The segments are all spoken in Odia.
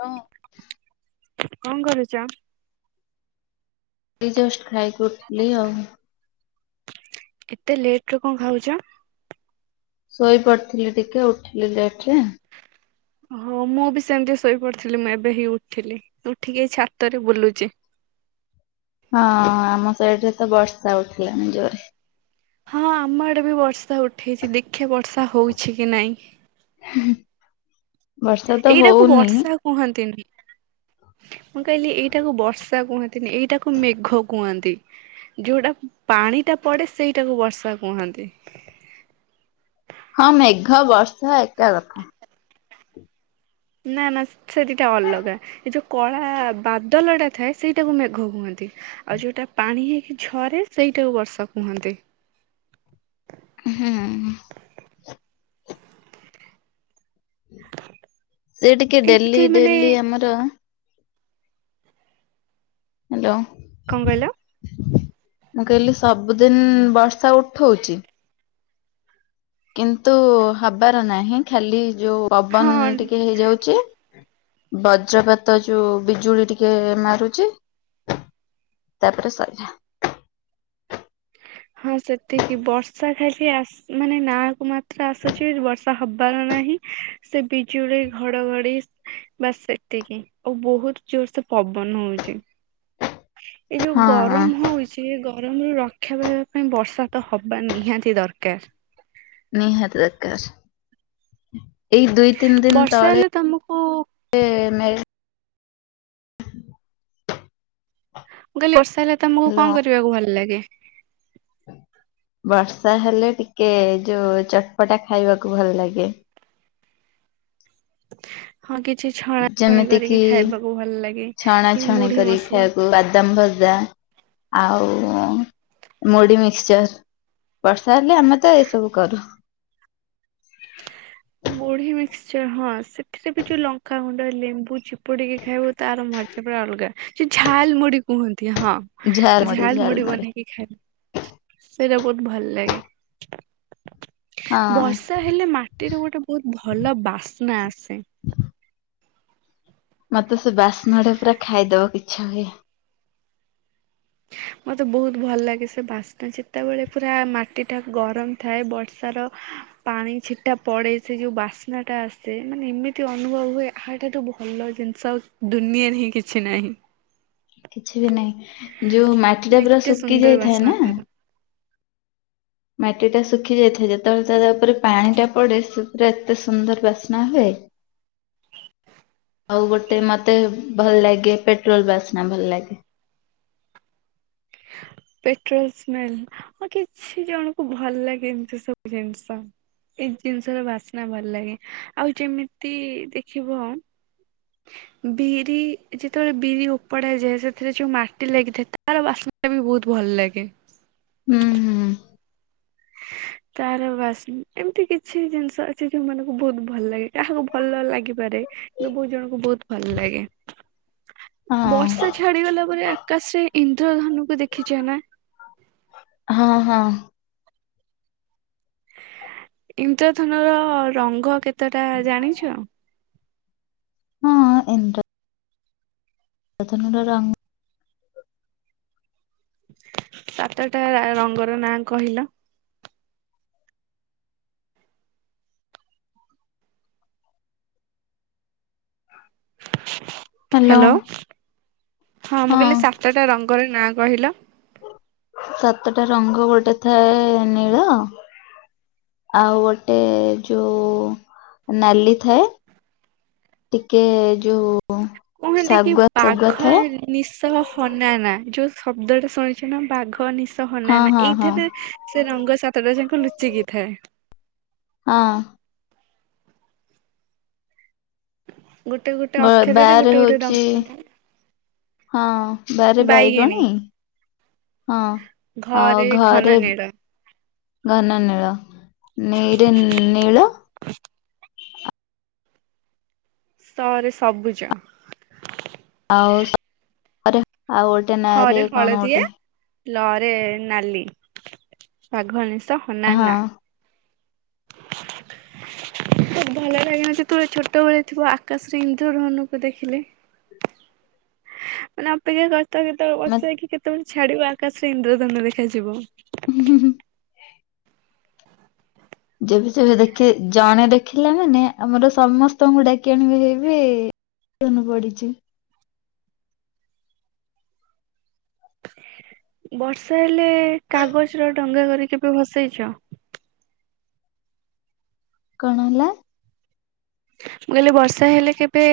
ହାଲୋ କଣ କରୁଛ? ଏଇ ଜଷ୍ଟ ଖାଇକି ଉଠିଲି ଆଉ। ଏତେ ଲେଟରେ କଣ ଖାଉଛ। ଶୋଇ ପଡିଥିଲି ଟିକେ ଉଠିଲି ଲେଟରେ। ହଁ ମୁଁ ବି ସେମିତି ଶୋଇପଡିଥିଲି ମୁଁ ଏବେ ହିଁ ଉଠଥିଲି ଉଠିକି ଏ ଛାତରେ ବୁଲୁଛି। ହଁ ଆମ ସାଇଡ ରେ ତ ବର୍ଷା ଉଠେଇଲାଣି ଜୋରେ ହଁ ଆମ ଆଡେ ବି ବର୍ଷା ଉଠେଇଛି ଦେଖେ ବର୍ଷା ହଉଛି କି ନାଇଁ। [unintelligible] ବର୍ଷା ତ ଏଇଟାକୁ ହଉନି ବର୍ଷା କୁହନ୍ତିନି। ମୁଁ କହିଲି ଏଇଟାକୁ ବର୍ଷା କୁହନ୍ତିନି ଏଇଟାକୁ ମେଘ କୁହନ୍ତି। ଯୋଉଟା ପାଣି ଟା ପଡେ ସେଇଟାକୁ ବର୍ଷା କୁହନ୍ତି। ହଁ ମେଘ ବର୍ଷ ଏକା କଥା। ନାଁ ନାଁ ସେଠିଟା ଅଲଗା ଏ ଯୋଉ କଳା ବାଦଲ ଟା ଥାଏ ସେଇଟାକୁ ମେଘ କୁହନ୍ତି। ଆଉ ଯୋଉଟା ପାଣି ହେଇକି ଝରେ ସେଇଟାକୁ ବର୍ଷା କୁହନ୍ତି। ହୁଁ। ସେ ଟିକେ ଏମିତି ଡେଲି ମାନେ ଡେଲି ଆମର ହ୍ୟାଲୋ କଣ କହିଲ? ମୁଁ କହିଲି ସବୁଦିନ ବର୍ଷା ଉଠଉଚି କିନ୍ତୁ ହବାର ନାହିଁ ଖାଲି ଯୋଉ ଓଭନ ହଁ ଟିକେ ହେଇଯାଉଛି। ବଜ୍ରପାତ ଯୋଉ ବିଜୁଳି ଟିକେ ମାରୁଛି। ତାପରେ ସରିଲା। ହଁ ସେତିକି ବର୍ଷା ଖାଲି ଆସ ମାନେ ନାକୁ ମାତ୍ର ଆସୁଛି ବର୍ଷା ହବାର ନାହିଁ ସେ ବିଜୁଳି ଘଡଘଡି ବାସ ସେତିକି ଆଉ ବହୁତ ଜୋର ସେ ପବନ ହଉଛି। ଏଇ ଯୋଉ ହଁ ଗରମ ହଉ ଚି ଗରମ ରୁ ରକ୍ଷା ପାଇବା ପାଇଁ ବର୍ଷା ତ ହବା ନିହାତି ଦରକାର। ନିହାତି ଦରକାର ଏଇ ଦୁଇ ତିନି ଦିନ ବର୍ଷା ତଳେ ହେଲେ ତମକୁ ସେମ ମୁଁ କହିଲି ବର୍ଷା ହେଲେ ତମକୁ କଣ କରିବାକୁ ଭଲ ଲାଗେ? ବର୍ଷା ହେଲେ ଟିକେ ଯୋଉ ଚଟପଟା ଖାଇବାକୁ ଭଲ ଲାଗେ। ହଁ କିଛି ଛଣା ଛଣି ଯେମିତି କରିକି କିି ଖାଇବାକୁ ଭଲ ଲାଗେ ଛଣା କି ଛଣି ମୁଢି କରିକି ମସଲା। ଖାଇବାକୁ ବାଦାମ ଭଜା ଆଉ ମୁଢି ମିକ୍ସଚର୍। ବର୍ଷା ହେଲେ ଆମେ ତ ଏଇସବୁ କରୁ। ମୁଢ଼ି ମିକ୍ସଚର ହଁ ସେଥିରେ ବି ଯୋଉ ଲଙ୍କାଗୁଣ୍ଡ ଲେମ୍ବୁ ଚିପୁଡିକି ଖାଇବୁ ତାର ମ ସେ ପୁରା ଅଲଗା ସେ ଝାଲମୁଢ଼ି କୁହନ୍ତି ହଁ ଝାଲ ମୁଢି ଝାଲ ଝାଲମୁଢ଼ି ମୁଢି ବନେଇ କି ଖା ସେଇଟା ବହୁତ ଭଲ ଲାଗେ ହଁ ବର୍ଷା ହେଲେ ମାଟିରେ ଗୋଟେ ବହୁତ ଭଲ ବାସ୍ନା ଆସେ। ମତେ ସେ ବାସ୍ନା ଟା ପୁରା ଖାଇଦବାକୁ ଇଚ୍ଛା ହୁଏ। ମତେ ବହୁତ ଭଲ ଲାଗେ ସେ ବାସ୍ନା ଯେତେବେଳେ ପୁରା ମାଟି ଟା ଗରମ। ଥାଏ ବର୍ଷାର ପାଣି ଛିଟା ପଡେ ସେ ଯୋଉ ବାସ୍ନାଟା ଆସେ ମାନେ ଏମିତି ଅନୁଭବ ହୁଏ ୟା ଠାରୁ ଭଲ ଜିନିଷ ଆଉ ଦୁନିଆରେ ହିଁ କିଛି ନାହିଁ। କିଛି ବି ନାହିଁ ଯୋଉ ମାଟିଟା ମାନେ ପୁରା ଏତେ ଶୁକି ସୁନ୍ଦର ଯାଇଥାଏ ବାସ୍ନା ନା। ତାର ମାଟି ଟା ଶୁଖି ଯାଇଥାଏ ଯେତେବେଳେ ତ୍ ତା ଉପରେ ପାଣି ଟା ପଡେ ସେ ପୁରା ଏତେ ସୁନ୍ଦର ବାସ୍ନା ହୁଏ। ଆଉ ଗୋଟେ ମତେ ଭଲ ଲାଗେ ପେଟ୍ରୋଲ ବାସ୍ନା ଭଲ ଲାଗେ। Petrol smell! ହଁ କିଛି ଜଣକୁ ଭଲ ଲାଗେ ଏମିତି ସବୁ ଜିନିଷ। ଏଇ ଜିନିଷର ବାସ୍ନା ଭଲ ଲାଗେ ଆଉ ଯେମିତି ଦେଖିବ ବିରି ଯେତେବେଳେ ବିରି ଉପଡ଼ା ହେଇଯାଏ ସେଥିରେ ଯୋଉ ମାଟି ଲାଗିଥାଏ ତାର ବାସ ନା ବି ବହୁତ ଭଲ ଲାଗେ। ହୁଁ। ହୁଁ। ତାର ବାସ ଏମିତି କିଛି ଜିନିଷ ଅଛି ଯୋଉ ମାନଙ୍କୁ ବହୁତ ଭଲ ଲାଗେ କାହାକୁ ଭଲ ନ ଲାଗିପାରେ କିନ୍ତୁ ବହୁତ୍ ଜଣଙ୍କୁ ବହୁତ ଭଲ ଲାଗେ। ହଁ ବର୍ଷା ଛାଡିଗଲା ପରେ ଆକାଶରେ ଇନ୍ଦ୍ରଧନୁକୁ ଦେଖିଛ ନା? ହଁ ହଁ। ଇନ୍ଦ୍ରଧନୁ ର ରଙ୍ଗ କେତେଟା ଜାଣିଛ? ହଁ ଇନ୍ଦ୍ର ନ୍ଦ୍ରଧନୁ ର ରଂଗ ସାତଟା ରା ରଙ୍ଗର ନାଁ କହିଲ? ହ୍ୟାଲୋ। ହାଲୋ ହଁ ମୁଁ କହିଲି ସାତଟ ଟା ରଙ୍ଗର ନାଁ କହିଲ? ସାତଟା ରଙ୍ଗ ଗୋଟେ ଥାଏ ନୀଳ ଆଉ ଗୋଟେ ଯୋଉ ନାଲି ଥାଏ। ଟିକେ ଯୋଉ କୁହନ୍ତି କି ଶାଗୁଆ ଶାଗୁଆ ବାଘ ଥାଏ ନି ନିଶ ହନାନା ଯୋଉ ଶବ୍ଦ ଟା ଶୁଣିଛ ନା ବାଘ ନିଶ ହଁ ହନାନା ହଁ ହଁ ଏଇଥିରେ ସେ ରଙ୍ଗ ସାତଟା ଯାଙ୍କ ଲୁଚିକି ଥାଏ। ହଁ। ଗୋଟେ ଗୋଟେ ଅକ୍ଷରରେ ବାରେ ଗୋଟେ ଗୋଟେ ହଉଛି ରଙ୍ଗ ନା! ହଁ ବାରେ ବାଇଗିଣୀ ବାଇଗଣୀ, ହଁ ଆଉ ଘନ ଘରେ ନୀଳ ଘନ ନୀଳ ନି ରେ ନୀଳ ସ ରେ ସବୁଜ ଆଉ [unintelligible] ରେ ଆଉ ଗୋଟେ ନାଁ ରେ କଣ ଗୋଟେ ଲରେ ନାଲି ବାଘନିଶ ହଁ ହନାନା ବହୁତ ଭଲ ଲାଗନା ଯେତେବେଳେ ଛୋଟବେଳେ ଥିବ ଆକାଶରେ ଇନ୍ଦଧନକୁ ଦେଖିଲେ? ମାନେ ଅପେକ୍ଷା କରିଥାଉ କେତେବେଳେ ଆମେ ବର୍ଷା ହେଇକି କେତେବେଳେ ଛାଡ଼ିବ ଆକାଶରେ ଇନ୍ଦ୍ରଧନ ଦେଖାଯିବ। ହୁଁ ହୁଁ ହୁଁ। ଯେବେ ଯେବେ ଦେଖି ଜଣେ ଦେଖିଲା ମାନେ ଆମର ସମସ୍ତଙ୍କୁ ଡାକି ଆଣିବେ ହେଇବେ ଧନୁ ପଡ଼ିଛି। ବର୍ଷା ହେଲେ କାଗଜର ଡଙ୍ଗା କରି କେବେ ଭସେଇଛ? କଣ ହେଲା? ମୁଁ କହିଲି ବର୍ଷା ହେଲେ କେବେ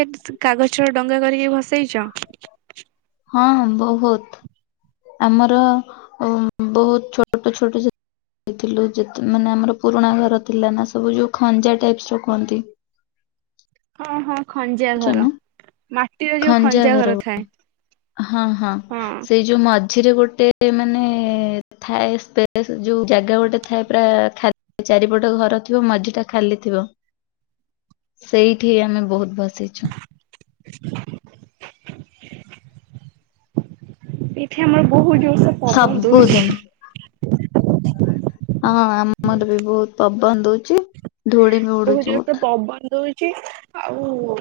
କାଗଜର ଡଙ୍ଗା କରିକି ଭସେଇଚ? ହଁ ହଁ ବହୁତ ଆମର ଉଁ ବହୁତ ଛୋଟ ଛୋଟ ହେଇଥିଲୁ ଯେତ୍ ମାନେ ଆମର ପୁରୁଣା ଘର ଥିଲା ନା ସବୁ ଯୋଉ ଖଞ୍ଜା ଟାଇପସ ର କୁହନ୍ତି ହଁ ହଁ ଖଞ୍ଜା ଜାଣିଛ ଘର, ନା ମାଟିର ଯୋଉ ଖଞ୍ଜା ଘର ଥାଏ। ହଁ ହଁ ସେଇ ଯୋଉ ମଝିରେ ଗୋଟେ ମାନେ ଥାଏ ସ୍ପେସ ଯୋଉ ଜାଗା ଗୋଟେ ଥାଏ ପୁରା ଖାଲି ଚାରିପଟ ଘର ଥିବ ମଝିଟା ଖାଲି ଥିବ। ହଁ ସେଇଠି ଆମେ ବହୁତୁ ବସିଛୁ। ଏଠି ଆମର ବହୁତ ଜୋରସ ପବନ ଦଉଛି। ସବୁଦିନ ହଁ ଆମର ବି ବହୁତ ପବନ ଦଉଛି ଧୂଳି ବି ବହୁତ ଉଡୁଛି ଜୋରସେ ବହୁତୁ। ପବନ ଦଉ ଚି ଆଉ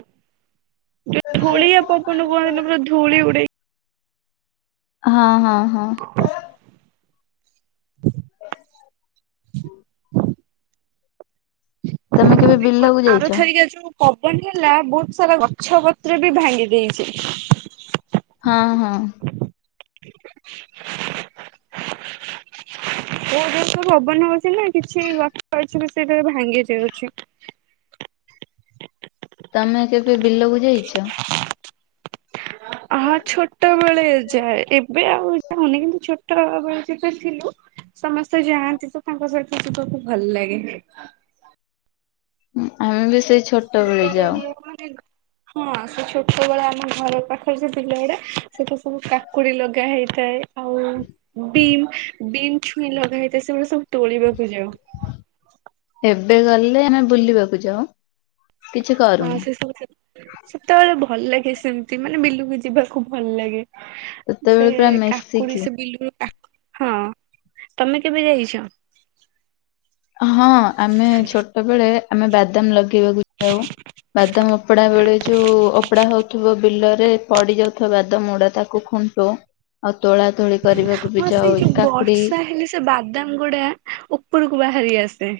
ଯଉ ଧୂଳି ପବନ କୁହନ୍ତିିନ ପୁରା ଧୂଳି ଉଡେଇ ହଁ ହଁ ହଁ। ହ ହ ତମେ କେବେ ବିଲକୁ ଯାଇଛ? ଆରଥରିକା ଯୋଉ ପବନ ହେଲା ବହୁତ ସାରା ଗଛ ପତ୍ର ବି ଭାଙ୍ଗି ଦେଇଛି। ହଁ ହଁ। ବହୁତ୍ ଜୋର୍ ସେ ପବନ ହଉଛି ନା କିଛି ଗଛ ଅଛି ବି ସେ ଭାଙ୍ଗି ଯାଉଛି। ତମେ କେବେ ବିଲକୁ ଯାଇଛ? ହ ଛୋଟ ବେଳେ ଯାଏ। ଏବେ ଆଉ ଯହୁନି କିନ୍ତୁ ଛୋଟ ବେଳେ ଯେବେ ଥିଲୁ ସମସ୍ତେ ଯାଆନ୍ତି ତ ତାଙ୍କ ସହିତ ଯିବାକୁ ଭଲ ଲାଗେ। ଆମେ ବି ସେଇ ଛୋଟ ବେଳେ ବିଲରେ ଯାଉ। ଆମର ମାନେ ହଁ ସେ ଛୋଟ ବଳେ ଆମ ଘର ପାଖରେ ସେ ବିଲ ଗୁଡା ସେ ତ ସବୁ କାକୁଡି ଲଗା ହେଇଥାଏ। ଆଉ ବିମ୍ ବିମ୍ ଛୁଇଁ ଲଗା ହେଇଥାଏ। ସେଗୁଡ଼ାକ ସବୁ ତୋଳିବାକୁ ଯାଉ। ଏବେ ଗଲେ ଆମେ ବୁଲିବାକୁ ଯାଉ। କିଛି ହଁ କରୁନା ସେ ସବୁ ସେ ସେତେବେଳେ ଭଲ ଲାଗେ ସେମତି ମାନେ ବିଲୁକୁ ଯିବାକୁ ଭଲ ଲାଗେ। ସେତେବେଳେ ସେ ପୁରା କାକୁଡି ମିଶିକି ସେ ବିଲୁରୁ କା ହଁ ତମେ କେବେ ଯାଇଛ? ହଁ ଆମେ ଛୋଟବେଳେ ଆମେ ବାଦାମ ଲଗେଇ କିବାକୁ ଯାଉ ବାଦାମ ଓପଡା ବେଳେ ଯୋଉ ଓପଡା ହଉଥିବ ବିଲରେ ପଡି ଯାଉଥିବା ବାଦାମ ଗୁଡା ତାକୁ ଖୁଣ୍ଟୁ ଆଉ ତୋଳା ତୋଳି କରିବାକୁ ବି ହଁ ସେଇ ଯାଉ ଯୋଉ କାକୁଡ଼ି ବର୍ଷା ହେଲେ ସେ ବାଦାମ ଗୁଡା ଉପରକୁ ବାହାରି ଆସେ।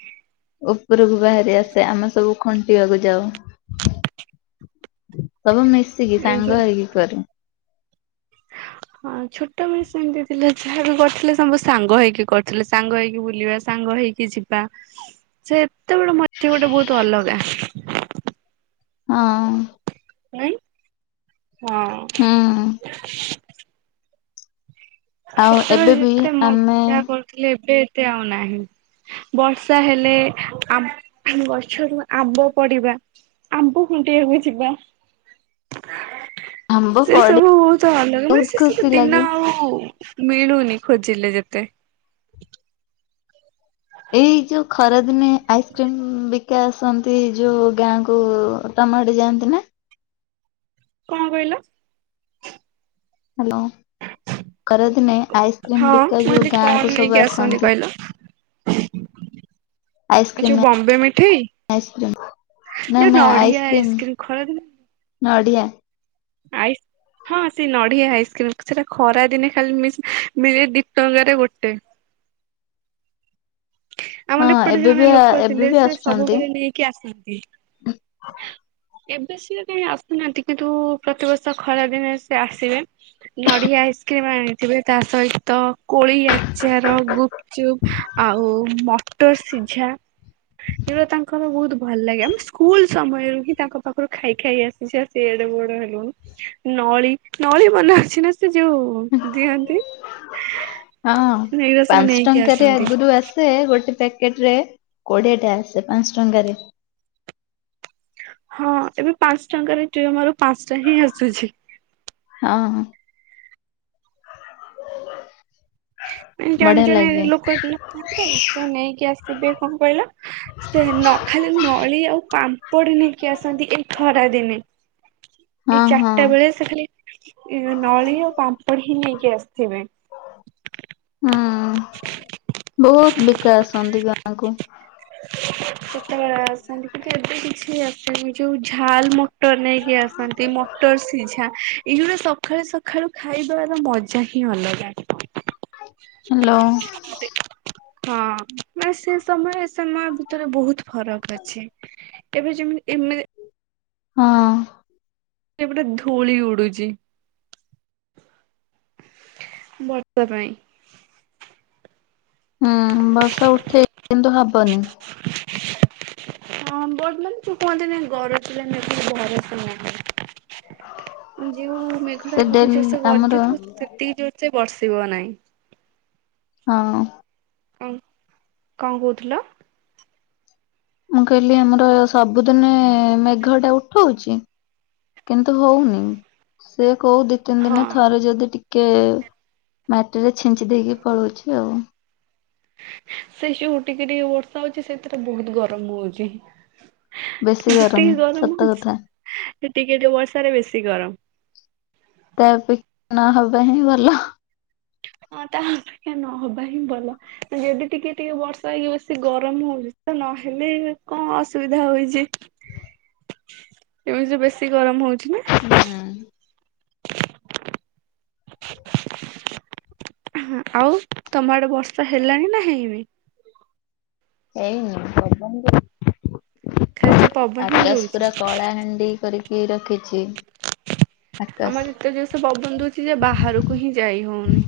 ଉପରକୁ ବାହାରି ଆସେ ଆମେ ସବୁ ଖଣ୍ଟିବାକୁ ଯାଉ। ସବୁ ମିଶିକି ଏଇ ଯୋଉ ସାଙ୍ଗ ହେଇିକି କରୁ। ହଁ। ହଁ ଛୋଟବେଳେ ସେମିତି ଥିଲା ଯାହାବି କରୁଥିଲେ ସବୁ ସାଙ୍ଗ ହେଇକି କରିଥିଲେ ସାଙ୍ଗ ହେଇକି ବୁଲିବା ସାଙ୍ଗ ହେଇ କି ଯିବା ସେତ ବେଳ ମଜା ଗୋଟେ ବହୁତ ଅଲଗା। ହଁ। କାଇଁ ହଁ। ହୁଁ ଆଉ ଏବେ ସେତେବେଳେ ବି ଯେତେ ଆମେ ମଜା କରୁଥିଲେ ଏବେ ଏତେ ଆଉ ନାହିଁ। ବର୍ଷା ହେଲେ ଆମ ଗଛରୁ ଆମ୍ବ ପଡିବା। ଆମ୍ବୁ ଖୁଣ୍ଟିବାକୁ ଯିବା। ଆମ୍ବ ସେ ପଡି ସବୁ ତ ଅଲଗା ମାନେ ବହୁତ ସେ ସବୁ ଖୁସି ଦିନ ଲାଗେ। ଆଉ ମିଳୁନି ଖୋଜିଲେ ଯେତେ ଏଇ ଯୁ ଖରାଦିନେ ଆଇସ୍କ୍ରିମ୍ ବିକା ଆସନ୍ତି ଯୋଉ ଗାଁକୁ ତମ ଆଡ଼େ ଯାଆନ୍ତି ନା। କଣ କହିଲ? ହ୍ୟାଲୋ ଖରାଦିନେ ହଁ ଆଇସ୍କ୍ରିମ ମୁଁ ବିକା ଯୁ କହିଲି କଣ ଗାଁ କୁ ନେଇକି ସବୁ ଆସନ୍ତି। କହିଲ? ଏ ଯୁ ଆଇସ୍କ୍ରିମ ବମ୍ବେ ମିଠେଇ। ଆଇସ୍କ୍ରିମ ନା ଯୁ ନଢିଆ ଆଇସ୍କ୍ରିମ ଖଳାଦିନେ ନଡ଼ିଆ। ଆଇ ହଁ ସେ ନଡିଆ ଆଇସ୍କ୍ରିମ୍ ସେଟା ଖରା ଦିନେ ଖାଲି ମିସ୍ -ମିଳେ ଦି ଟଙ୍କାରେ ଗୋଟେ। ହଁ ଆମର ଏପଟେ ଏବେ ଜଣେ ବି ଲୋକ ଏବେ ଥିଲେ ବି ସେ ଆସୁଛନ୍ତି ସବୁବେଳେ ନେଇକି ଆସନ୍ତି। ଏବେ ସିଏ କାଇଁ ଆସୁନାହାନ୍ତି କିନ୍ତୁ ପ୍ରତିବର୍ଷ ଖରା ଦିନେ ସିଏ ଆସିବେ। ନଡିଆ ଆଇସ୍କ୍ରିମ୍ ଆଣିଥିବେ ତା ସହିତ କୋଳି ଆଚାର, ଗୁପଚୁପ୍ ଆଉ ମଟର ସିଝା। ଏବେ ତାଙ୍କ ଆମ ବହୁତ୍ ଭଲ ଲାଗେ ଆମେ ସ୍କୁଲ ସମୟରୁ ହିଁ ତାଙ୍କ ପାଖରୁ ଖାଇ ଖାଇ ଆସ୍ ଆସି ଏଡେ ବଡ ହେଲୁଣୁ ନଳି- ନଳି ବନା ହଉଚି ନା ସେ ଯଉ ଦିଅନ୍ତି ହଁ ଏଇରା ସବୁ ନେଇକି ଆସନ୍ତି। ସେ ଗୋଟେ ପ୍ୟାକେଟ୍ ରେ କୋଡିଏ ଟା ଆସେ ପାଞ୍ଚ୍ ଟଙ୍କାରେ ହଁ ଏବେ ପାଞ୍ଚ ଟଙ୍କାରେ [unintelligible] ପାଞ୍ଚ୍ ଟା ହିଁ ଆସୁଚି। ହଁ। ଏମତି ବଢିଆ [unintelligible] ଲାଗେ ଲୋକ ଲୋକଥାନ୍ତି ସେ ନେଇକି ଆସିବେ କଣ୍ କହିଲ ସେ ନ- ଖାଲି ନଳି ଆଉ ପାମ୍ପଡି ନେଇକି ଆସନ୍ତି ଏଇ ଖରା ଦିନେ। ଏଇ ହଁ ହଁ ଚାରିଟା ବେଳେ ସେ ଖାଲି ନଳି ଓ ପାମ୍ପଡି ହିଁ ନେଇକି ଆସିଥିବେ। ହୁଁ ବହୁତ୍ ବିକା ଆସନ୍ତି ଗାଁ କୁ ସେତେବେଳେ ଆସନ୍ତି କିନ୍ତୁ ଏବେ କିଛି ଆସେନି ଯଉ ଝାଲ୍ ମୁ ମଟର୍ ନେଇକି ଆସନ୍ତି ମଟର୍ ସି ସିଝା ଏଇଗୁଡା ସଖାଳୁ ସଖାଳୁ ଖାଇବାର ମଜା ହିଁ ଅଲଗା। ହାଲୋ। ହଁ ବା ସେ ସମୟ ଏସମୟ ଭିତରେ ବହୁତ୍ ଫରକ୍ ଅଛି ଏବେ ଯେମିତି ଏମେ ହଁ। ସେଇପଟେ ଧୂଳି ଉଡୁଚି। ବର୍ଷା ପାଇଁ। ହୁଁ ବର୍ଷା ଉଠେଇଚି କିନ୍ତୁ ହବନି। [inaudible] ହଁ ବର୍ତ୍ତମାନ୍ କୁହନ୍ତି ନି ଗରଜିଲା ମେଘ ବରଷେ ନାହିଁ। ମାନେ ଯେଉ ମେଘ ସେ ଟା ବହୁତ୍ ଡେଲି ଜୋର୍ ସେ ଆମର ଗର୍ଜୁଥିବ ସେତିକି ଜୋର୍ ସେ ବର୍ଷିବ ନାହିଁ। ହଁ। କଣ୍ କହୁଥିଲ? ମୁଁ କହିଲି ଆମର ସବୁଦିନେ ମେଘ ଟା ଉଠଉଚି କିନ୍ତୁ ହଉନି ସେ କଉ ଦି ଦି ତିନି ହଁ ଦିନରେ ଥରେ ଯଦି ଟିକେ ମାଟିରେ ଛିଞ୍ଚି ଦେଇକି ପଳଉଚି ଆଉ। ସେ ସଉ ଟିକେ ଟିକେ ବର୍ଷା ହଉଚି ସେଥିରେ ବହୁତ୍ ଗରମ୍ ହଉଚି। ବେଶୀ ଗରମ ଯେତିକି ଗରମ୍ ସତ ହଉଚି ସେ କଥା ଟିକେ ଟିକେ ବର୍ଷାରେ ବେଶୀ ଗରମ୍। ତା ଅପେ-ନ ହବା ହିଁ ଭଲ। ହଁ ତା ଅପେକ୍ଷା ନହବା ହିଁ ଭଲ। ଯଦି ଟିକେ ଟିକେ ବର୍ଷା ହେଇକି ବେଶି ଗରମ୍ ହଉଚି ତ ନହେଲେ କଣ ଅସୁବିଧା ହଉଚି। ଏମିତି ତ ବେଶୀ ଗରମ୍ ହଉଚି ନା। [inaudible] ଆଁ -ହ ଆଉ ତମ ଆଡେ ବର୍ଷା ହେଲାଣି ନା ହେଇନି? ହେଇନି [unintelligible] ଖାଲି ସେ ପବନ ହିଁ ଆକାଶ୍ ଦଉଛି। ପୁରା କଳାହାଣ୍ଡି କରି କି ରଖିଚି ଆକାଶ୍। ଆମର ଏତେ ଜୋର୍ ସେ ପବନ୍ ଦଉଚି ଯେ ବାହାରୁକୁ ହିଁ ଯାଇ ହଉନି।